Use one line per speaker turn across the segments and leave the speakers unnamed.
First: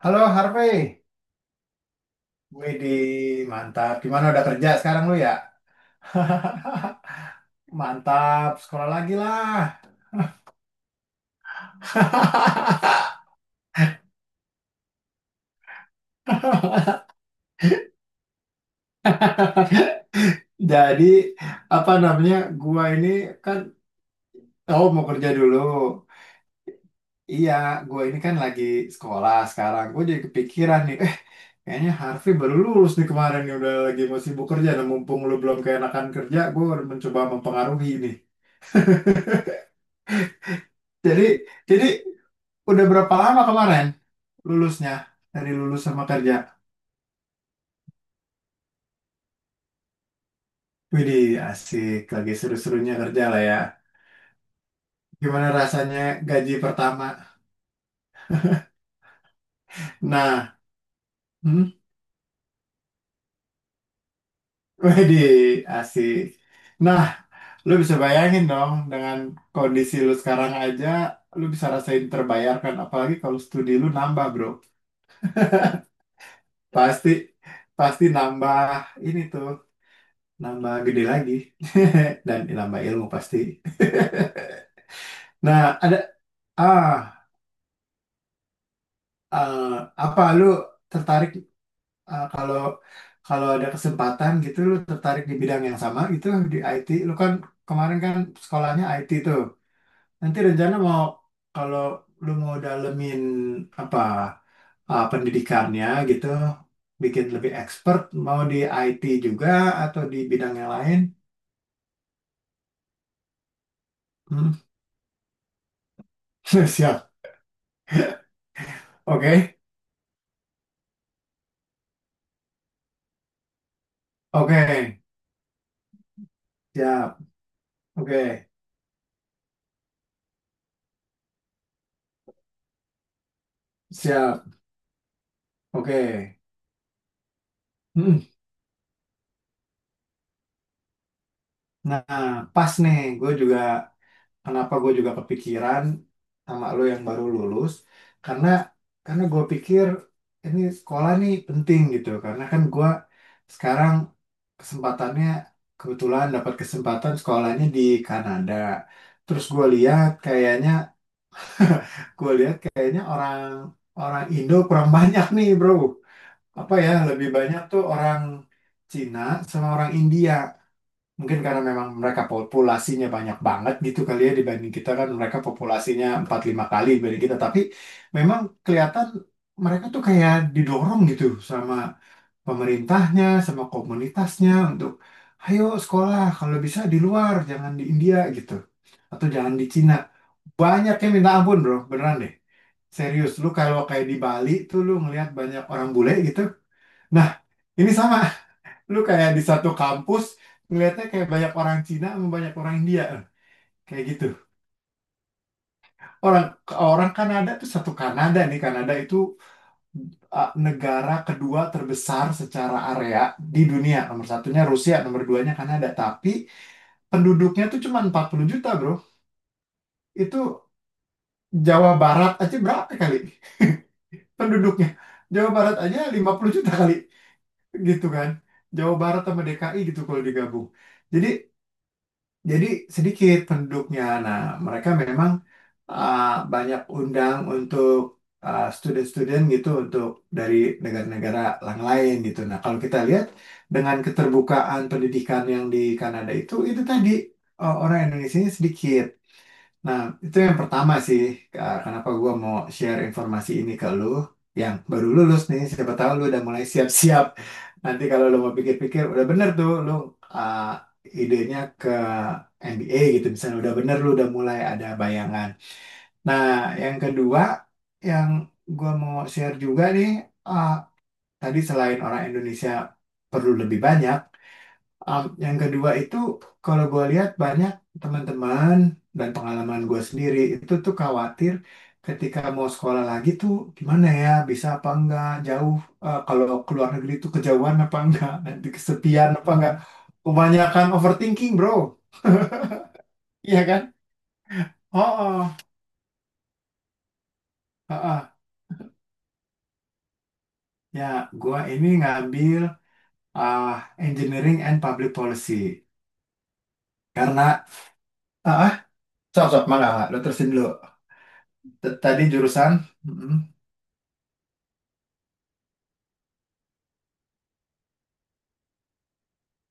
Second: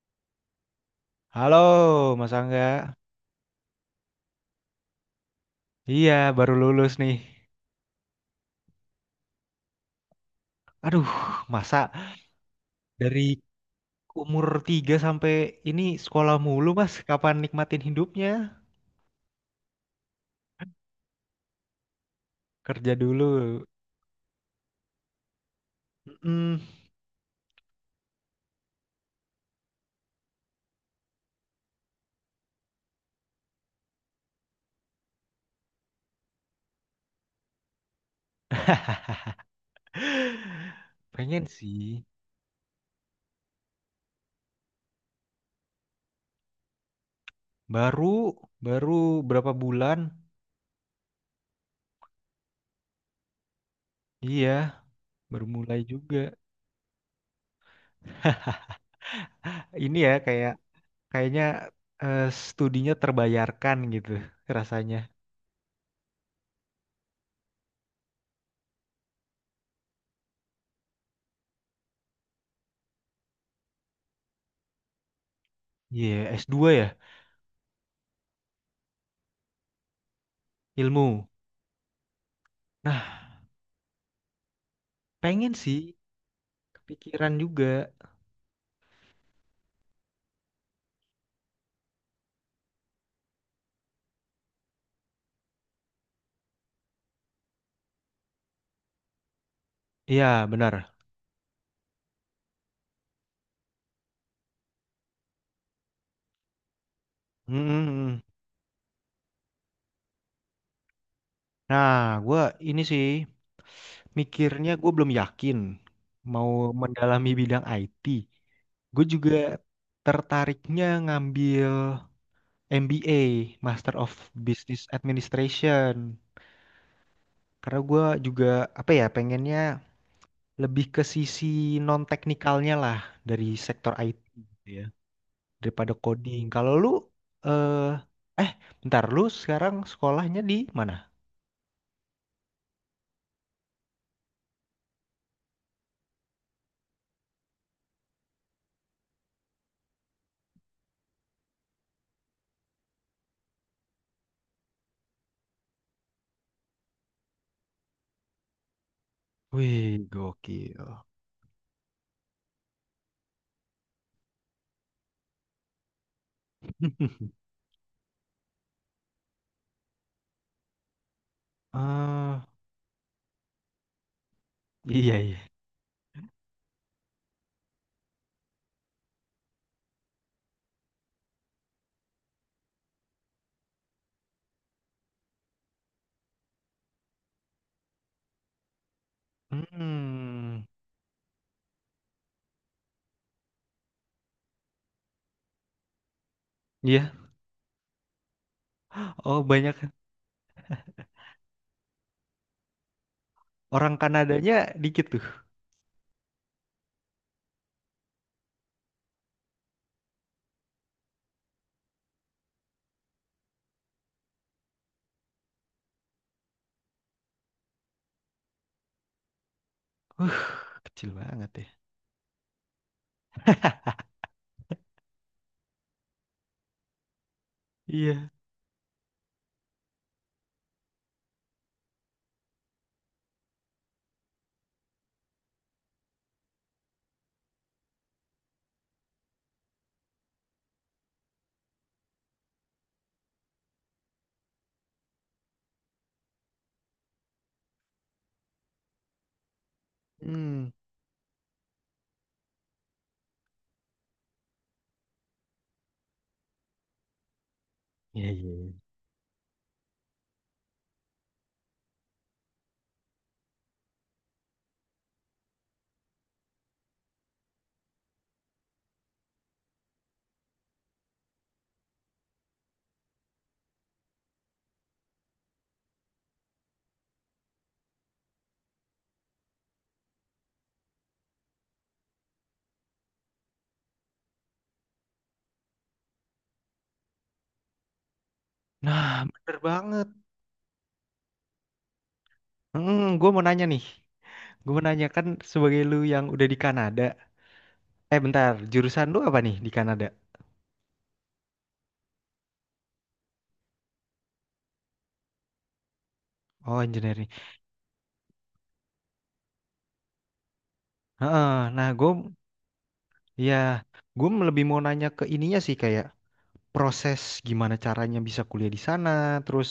Halo Harvey.
Halo, Mas Angga.
Widih, mantap. Gimana udah kerja sekarang lu ya?
Iya, baru lulus nih.
Mantap, sekolah lagi lah.
Aduh, masa dari umur 3 sampai ini sekolah mulu, Mas. Kapan nikmatin hidupnya?
Jadi apa namanya? Gua
Kerja
ini
dulu.
kan, oh, mau kerja dulu.
Mm,
Iya, gua ini kan lagi sekolah sekarang. Gua jadi kepikiran nih, kayaknya Harvey baru lulus nih kemarin nih udah lagi mau sibuk kerja dan mumpung lu belum keenakan kerja, gua udah mencoba mempengaruhi nih. Jadi
pengen
jadi
sih.
udah berapa lama kemarin lulusnya, dari lulus sama kerja?
Baru, baru berapa bulan?
Widih, asik. Lagi seru-serunya kerja lah ya.
Iya, baru
Gimana
mulai
rasanya
juga.
gaji pertama?
Ini ya
Nah,
kayak kayaknya
hmm?
eh, studinya terbayarkan gitu rasanya.
Widih, asik. Nah, lu bisa bayangin dong dengan kondisi lu sekarang aja, lu bisa rasain terbayarkan. Apalagi kalau studi lu nambah, bro.
Iya, s dua ya,
Pasti, pasti nambah ini tuh, nambah gede
ilmu.
lagi. Dan nambah ilmu
Nah,
pasti.
pengen sih,
Nah, ada, ah
kepikiran juga.
eh, apa lu tertarik, kalau kalau ada kesempatan gitu lu tertarik di bidang yang sama gitu di IT? Lu kan kemarin kan sekolahnya IT tuh.
Iya,
Nanti rencana
benar.
mau, kalau lu mau dalemin apa, pendidikannya gitu bikin lebih
Mm,
expert,
mm.
mau di IT juga atau di bidang yang lain?
Nah, gue ini sih
Hmm.
mikirnya gue belum yakin mau
Siap.
mendalami bidang IT. Gue juga
Oke,
tertariknya ngambil MBA, Master of
oke.
Business Administration.
Siap.
Karena gue
Oke.
juga apa ya pengennya lebih ke sisi non teknikalnya lah dari sektor IT
Siap.
gitu ya daripada
Oke.
coding. Kalau lu eh
Hmm.
eh bentar, lu sekarang sekolahnya di mana?
Nah, pas nih, gue juga kenapa gue juga kepikiran sama lo yang baru lulus, karena gue pikir ini sekolah nih penting gitu karena kan gue sekarang kesempatannya kebetulan dapat kesempatan sekolahnya di Kanada. Terus gue
Wih,
lihat kayaknya,
gokil.
gue lihat kayaknya orang orang Indo kurang banyak nih bro, apa ya lebih banyak tuh orang Cina sama orang India. Mungkin karena memang mereka
Ah,
populasinya banyak banget gitu kali ya, dibanding kita kan
iya iya.
mereka populasinya 4-5 kali dibanding kita. Tapi memang kelihatan mereka tuh kayak didorong gitu sama pemerintahnya, sama komunitasnya untuk ayo sekolah kalau bisa di luar, jangan di India gitu. Atau jangan di Cina.
Hmm,
Banyak yang minta ampun bro, beneran deh. Serius, lu kalau kayak di Bali tuh lu ngelihat banyak orang bule gitu.
iya.
Nah, ini sama. Lu kayak
Oh,
di satu
banyak
kampus ngeliatnya kayak banyak orang Cina sama banyak orang India
orang
kayak gitu.
Kanadanya dikit tuh.
Orang orang Kanada tuh, satu Kanada nih, Kanada itu negara kedua terbesar secara area di dunia. Nomor satunya Rusia, nomor duanya Kanada. Tapi penduduknya tuh cuma 40 juta, bro.
Uh,
Itu
kecil banget ya.
Jawa Barat aja berapa kali penduduknya? Jawa Barat aja 50 juta kali gitu kan.
Iya.
Jawa Barat sama DKI gitu kalau digabung. Jadi Jadi sedikit penduduknya. Nah, mereka memang uh, banyak undang untuk student-student gitu, untuk dari negara-negara yang lain gitu. Nah, kalau kita lihat dengan keterbukaan pendidikan yang di Kanada itu tadi orang Indonesia sedikit. Nah, itu yang
Hmm.
pertama sih, Kak, kenapa gua mau share informasi ini ke lu yang baru lulus nih, siapa tahu lu udah mulai siap-siap. Nanti kalau
Iya
lu
iya,
mau
iya.
pikir-pikir, udah bener tuh lu, uh, idenya ke MBA gitu, misalnya udah bener lu udah mulai ada bayangan. Nah, yang kedua yang gua mau share juga nih, uh, tadi selain orang Indonesia perlu lebih banyak, yang kedua itu, kalau gue lihat banyak teman-teman dan pengalaman gue sendiri itu tuh khawatir ketika mau sekolah lagi tuh gimana ya, bisa apa enggak jauh, kalau ke luar negeri tuh kejauhan apa enggak, nanti
Nah,
kesepian apa
bener
enggak,
banget.
kebanyakan overthinking bro,
Hmm, gue mau
iya
nanya nih.
kan?
Gue mau nanya
Oh,
kan
oh,
sebagai lu yang udah di Kanada.
oh,
Eh,
oh.
bentar. Jurusan lu apa nih di Kanada?
Ya, gue ini ngambil, ah, engineering and public policy,
Oh, engineering.
karena, ah ah, sok sok mangga mangga, lo terusin dulu.
Heeh. Nah, gue,
Tadi jurusan, mm
ya, gue lebih mau nanya ke ininya sih kayak proses gimana caranya bisa kuliah di sana, terus.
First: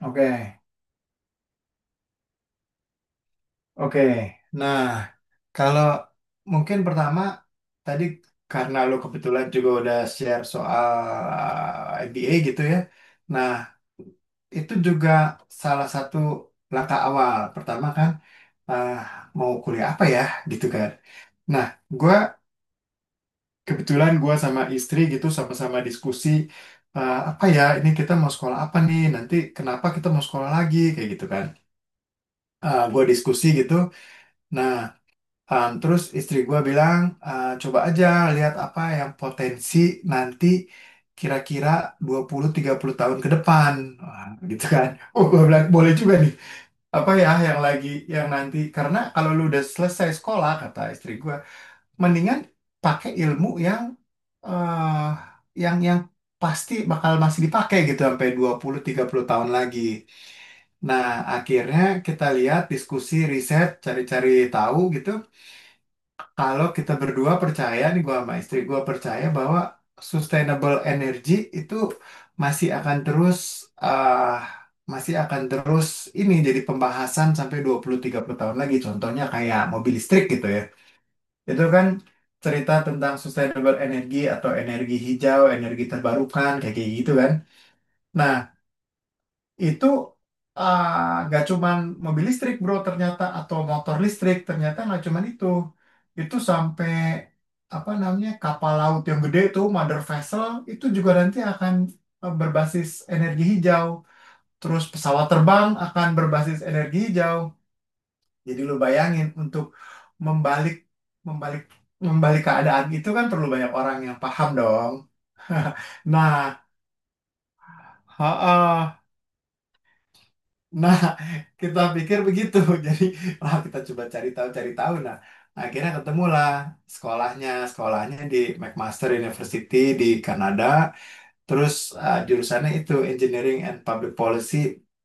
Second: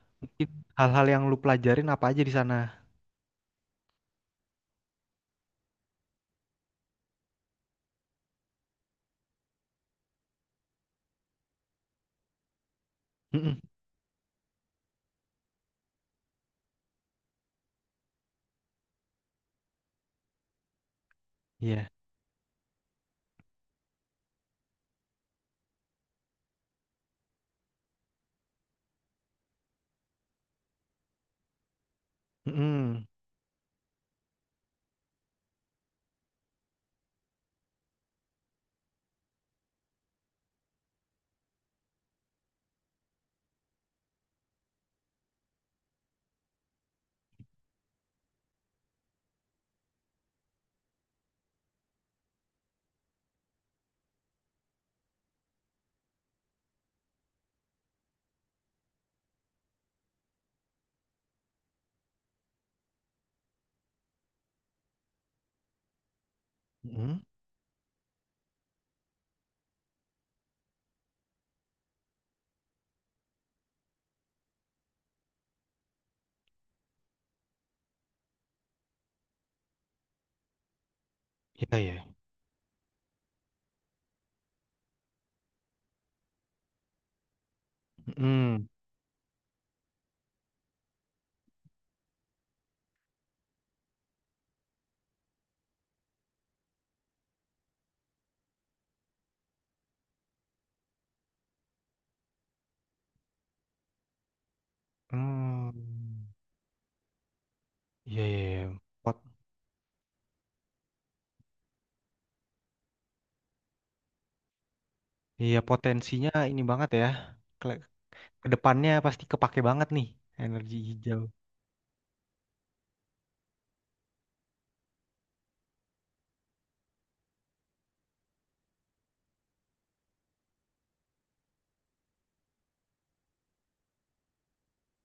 oke.
It- hal-hal yang lu pelajarin apa aja di sana?
Oke, nah kalau mungkin pertama tadi karena lo kebetulan juga udah share soal MBA gitu ya. Nah,
Mm-mm.
itu juga salah satu langkah awal. Pertama kan, ah, mau kuliah apa ya gitu kan. Nah,
Iya.
gua kebetulan gua sama istri gitu sama-sama diskusi, apa ya, ini kita mau sekolah apa nih, nanti kenapa kita mau sekolah lagi kayak gitu kan. Ah, gua
Mm-mm.
diskusi gitu. Nah, terus istri gue bilang, "Ah, coba aja lihat apa yang potensi nanti kira-kira 20-30 tahun ke depan." Wah, gitu kan. Oh, gue bilang, boleh juga nih. Apa ya yang lagi, yang nanti. Karena kalau lu udah selesai sekolah, kata istri gue, mendingan pakai ilmu eh yang pasti bakal masih dipakai gitu sampai 20-30 tahun lagi. Nah, akhirnya kita lihat, diskusi, riset, cari-cari tahu gitu. Kalau kita
Mm-mm.
berdua percaya nih, gua sama istri gua percaya bahwa sustainable energy itu masih akan terus ah, masih akan terus ini jadi pembahasan sampai 20-30 tahun lagi. Contohnya kayak mobil listrik gitu ya. Itu
Iya
kan
ya.
cerita tentang sustainable energy atau energi hijau, energi terbarukan kayak kayak gitu kan. Nah,
Mm-mm.
itu, ah, nggak cuman mobil listrik bro ternyata, atau motor listrik ternyata nggak cuman itu sampai apa namanya, kapal laut yang gede itu, mother vessel, itu juga nanti akan berbasis energi hijau, terus pesawat terbang akan
Hmm.
berbasis energi hijau.
Iya iya, iya.
Jadi lu
Pot
bayangin, untuk membalik membalik membalik keadaan itu kan perlu banyak orang yang paham dong.
iya potensinya
nah
ini banget ya. Kele- Kedepannya
ha
pasti kepake banget nih energi
Nah,
hijau.
kita pikir begitu. Jadi, wah kita coba cari tahu, cari tahu. Nah, akhirnya ketemulah sekolahnya. Sekolahnya di McMaster University di Kanada. Terus jurusannya itu Engineering and Public Policy,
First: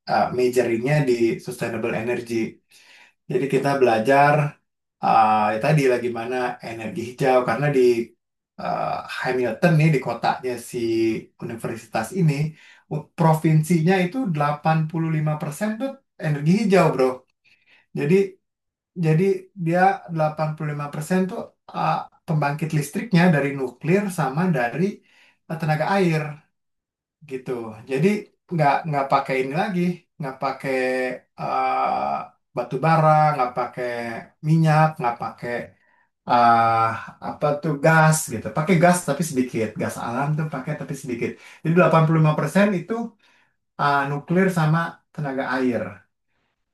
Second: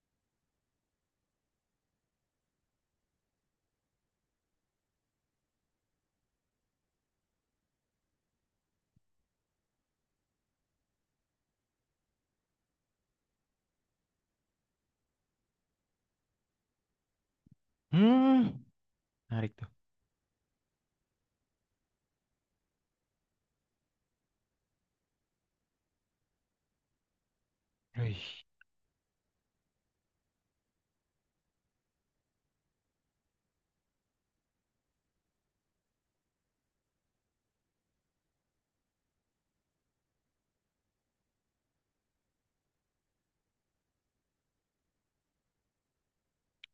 majoringnya di Sustainable Energy. Jadi kita belajar, ya tadi lah gimana energi hijau, karena di eh, Hamilton nih, di kotanya si universitas ini, provinsinya itu 85% tuh energi hijau, Bro. Jadi
Hmm.
jadi
Menarik tuh.
dia 85% tuh, eh, pembangkit listriknya dari nuklir sama dari tenaga air gitu. Jadi
Wih.
nggak pakai ini lagi, nggak pakai batu bara, nggak pakai minyak, nggak pakai eh, apa tuh, gas gitu. Pakai gas tapi sedikit, gas alam tuh pakai tapi sedikit. Jadi 85% itu nuklir sama tenaga air.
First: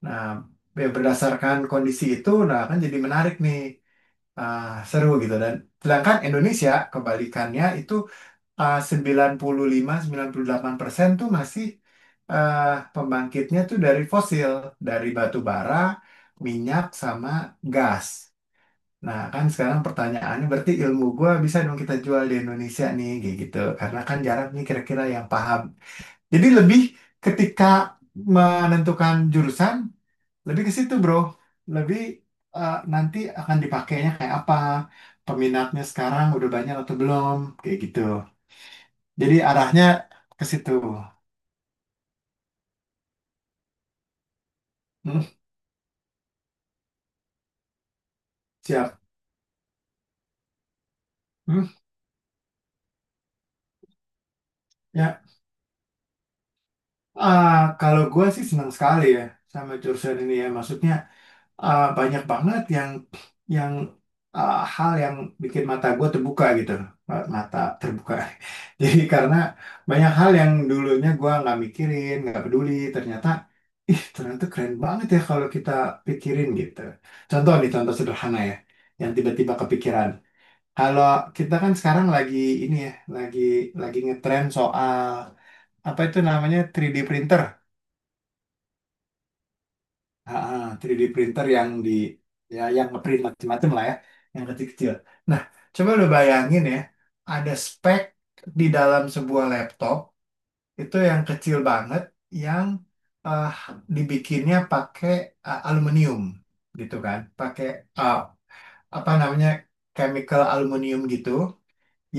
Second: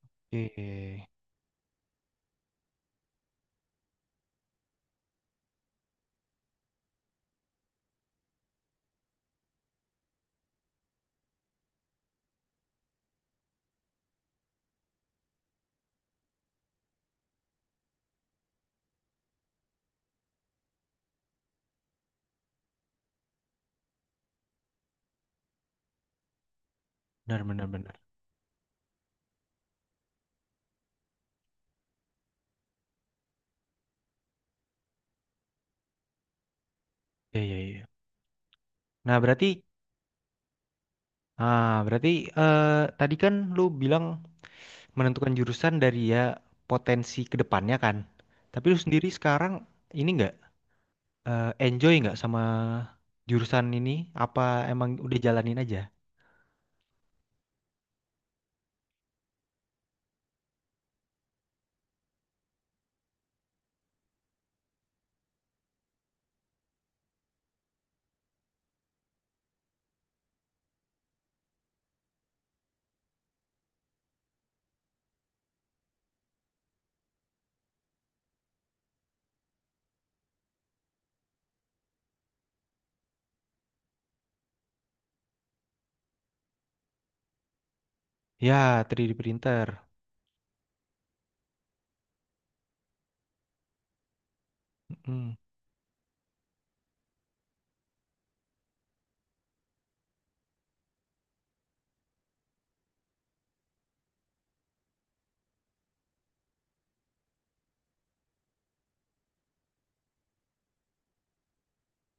Nah,
Iya, iya,
ya
iya.
berdasarkan kondisi itu, nah kan jadi menarik nih, eh, seru gitu. Dan sedangkan Indonesia kebalikannya itu 95-98% tuh masih eh, pembangkitnya tuh dari fosil, dari batu bara, minyak sama gas. Nah, kan sekarang pertanyaannya, berarti ilmu gua bisa dong kita jual di Indonesia nih kayak gitu. Karena kan jarang nih kira-kira yang paham. Jadi lebih
Benar
ketika
benar benar.
menentukan jurusan, lebih ke situ, Bro. Lebih, nanti akan dipakainya kayak apa? Peminatnya sekarang udah banyak atau belum?
Iya iya
Kayak
iya.
gitu.
Nah
Jadi
berarti
arahnya ke situ.
ah berarti eh, tadi kan lu bilang
Hmm,
menentukan jurusan dari ya potensi kedepannya kan. Tapi lu
siap.
sendiri sekarang ini nggak eh,
Hmm,
enjoy nggak sama jurusan ini? Apa emang udah
ya.
jalanin aja?
Ah, kalau gue sih senang sekali ya sama jurusan ini ya. Maksudnya, banyak banget yang hal yang bikin mata gue terbuka gitu. Mata terbuka. Jadi karena banyak hal yang dulunya gue nggak mikirin, nggak peduli. Ternyata, ih, ternyata keren banget ya kalau kita pikirin gitu. Contoh nih, contoh sederhana ya. Yang tiba-tiba kepikiran. Kalau kita kan sekarang lagi ini ya, lagi ngetren soal apa itu namanya, 3D printer.
Ya, 3D printer.
3D printer yang di, ya yang ngeprint macam-macam lah ya, yang kecil-kecil.
Mm-mm.
Nah, coba lu bayangin ya, ada spek di dalam sebuah laptop itu yang kecil banget, yang eh, dibikinnya pakai aluminium gitu kan, pakai eh, apa namanya, chemical aluminium gitu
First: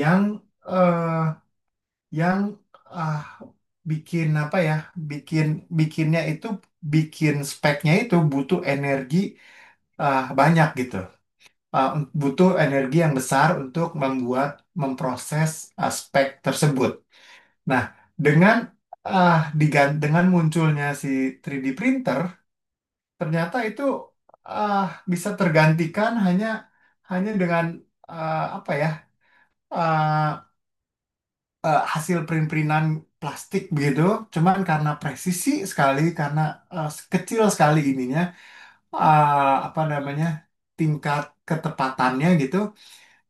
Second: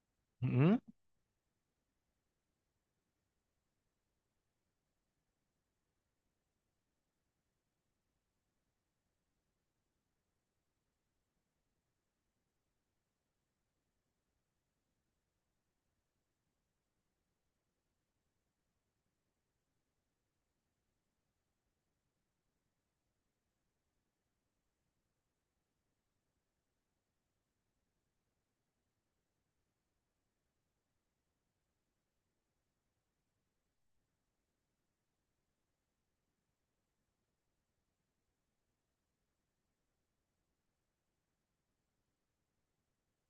yang
Mm-mm.
eh, yang ah, bikin apa ya, bikin bikinnya itu, bikin speknya itu butuh energi, banyak gitu. Ah, butuh energi yang besar untuk membuat, memproses spek tersebut. Nah, dengan dengan munculnya si 3D printer, ternyata itu ah, bisa tergantikan hanya hanya dengan, apa ya, ah, hasil print-printan plastik begitu, cuman karena presisi sekali, karena eh, kecil sekali ininya, apa namanya, tingkat ketepatannya gitu,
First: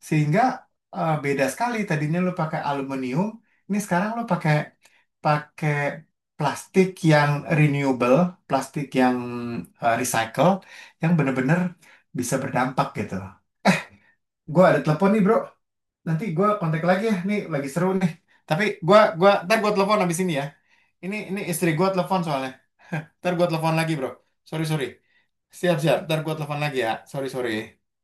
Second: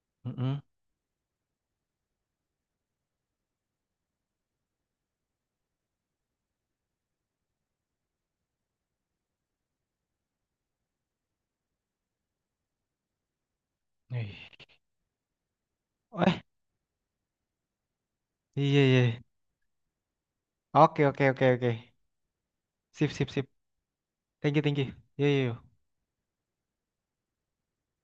sehingga
Mm-mm.
beda sekali. Tadinya lo pakai aluminium, ini sekarang lo pakai pakai plastik yang renewable, plastik yang recycle, yang bener-bener bisa berdampak gitu. Gue
Eh,
ada telepon nih bro,
oh,
nanti
eh,
gue kontak lagi ya, nih lagi seru nih. Tapi
iya,
gue
iya.
gua ntar gue telepon abis ini ya.
Oke,
Ini
oke,
ini
oke, oke.
istri gue telepon soalnya.
Sip, sip,
Ntar gue
sip.
telepon lagi bro.
Thank you,
Sorry,
thank
sorry.
you. Yo, yo, yo.
Siap, siap. Ntar gue telepon lagi ya. Sorry, sorry.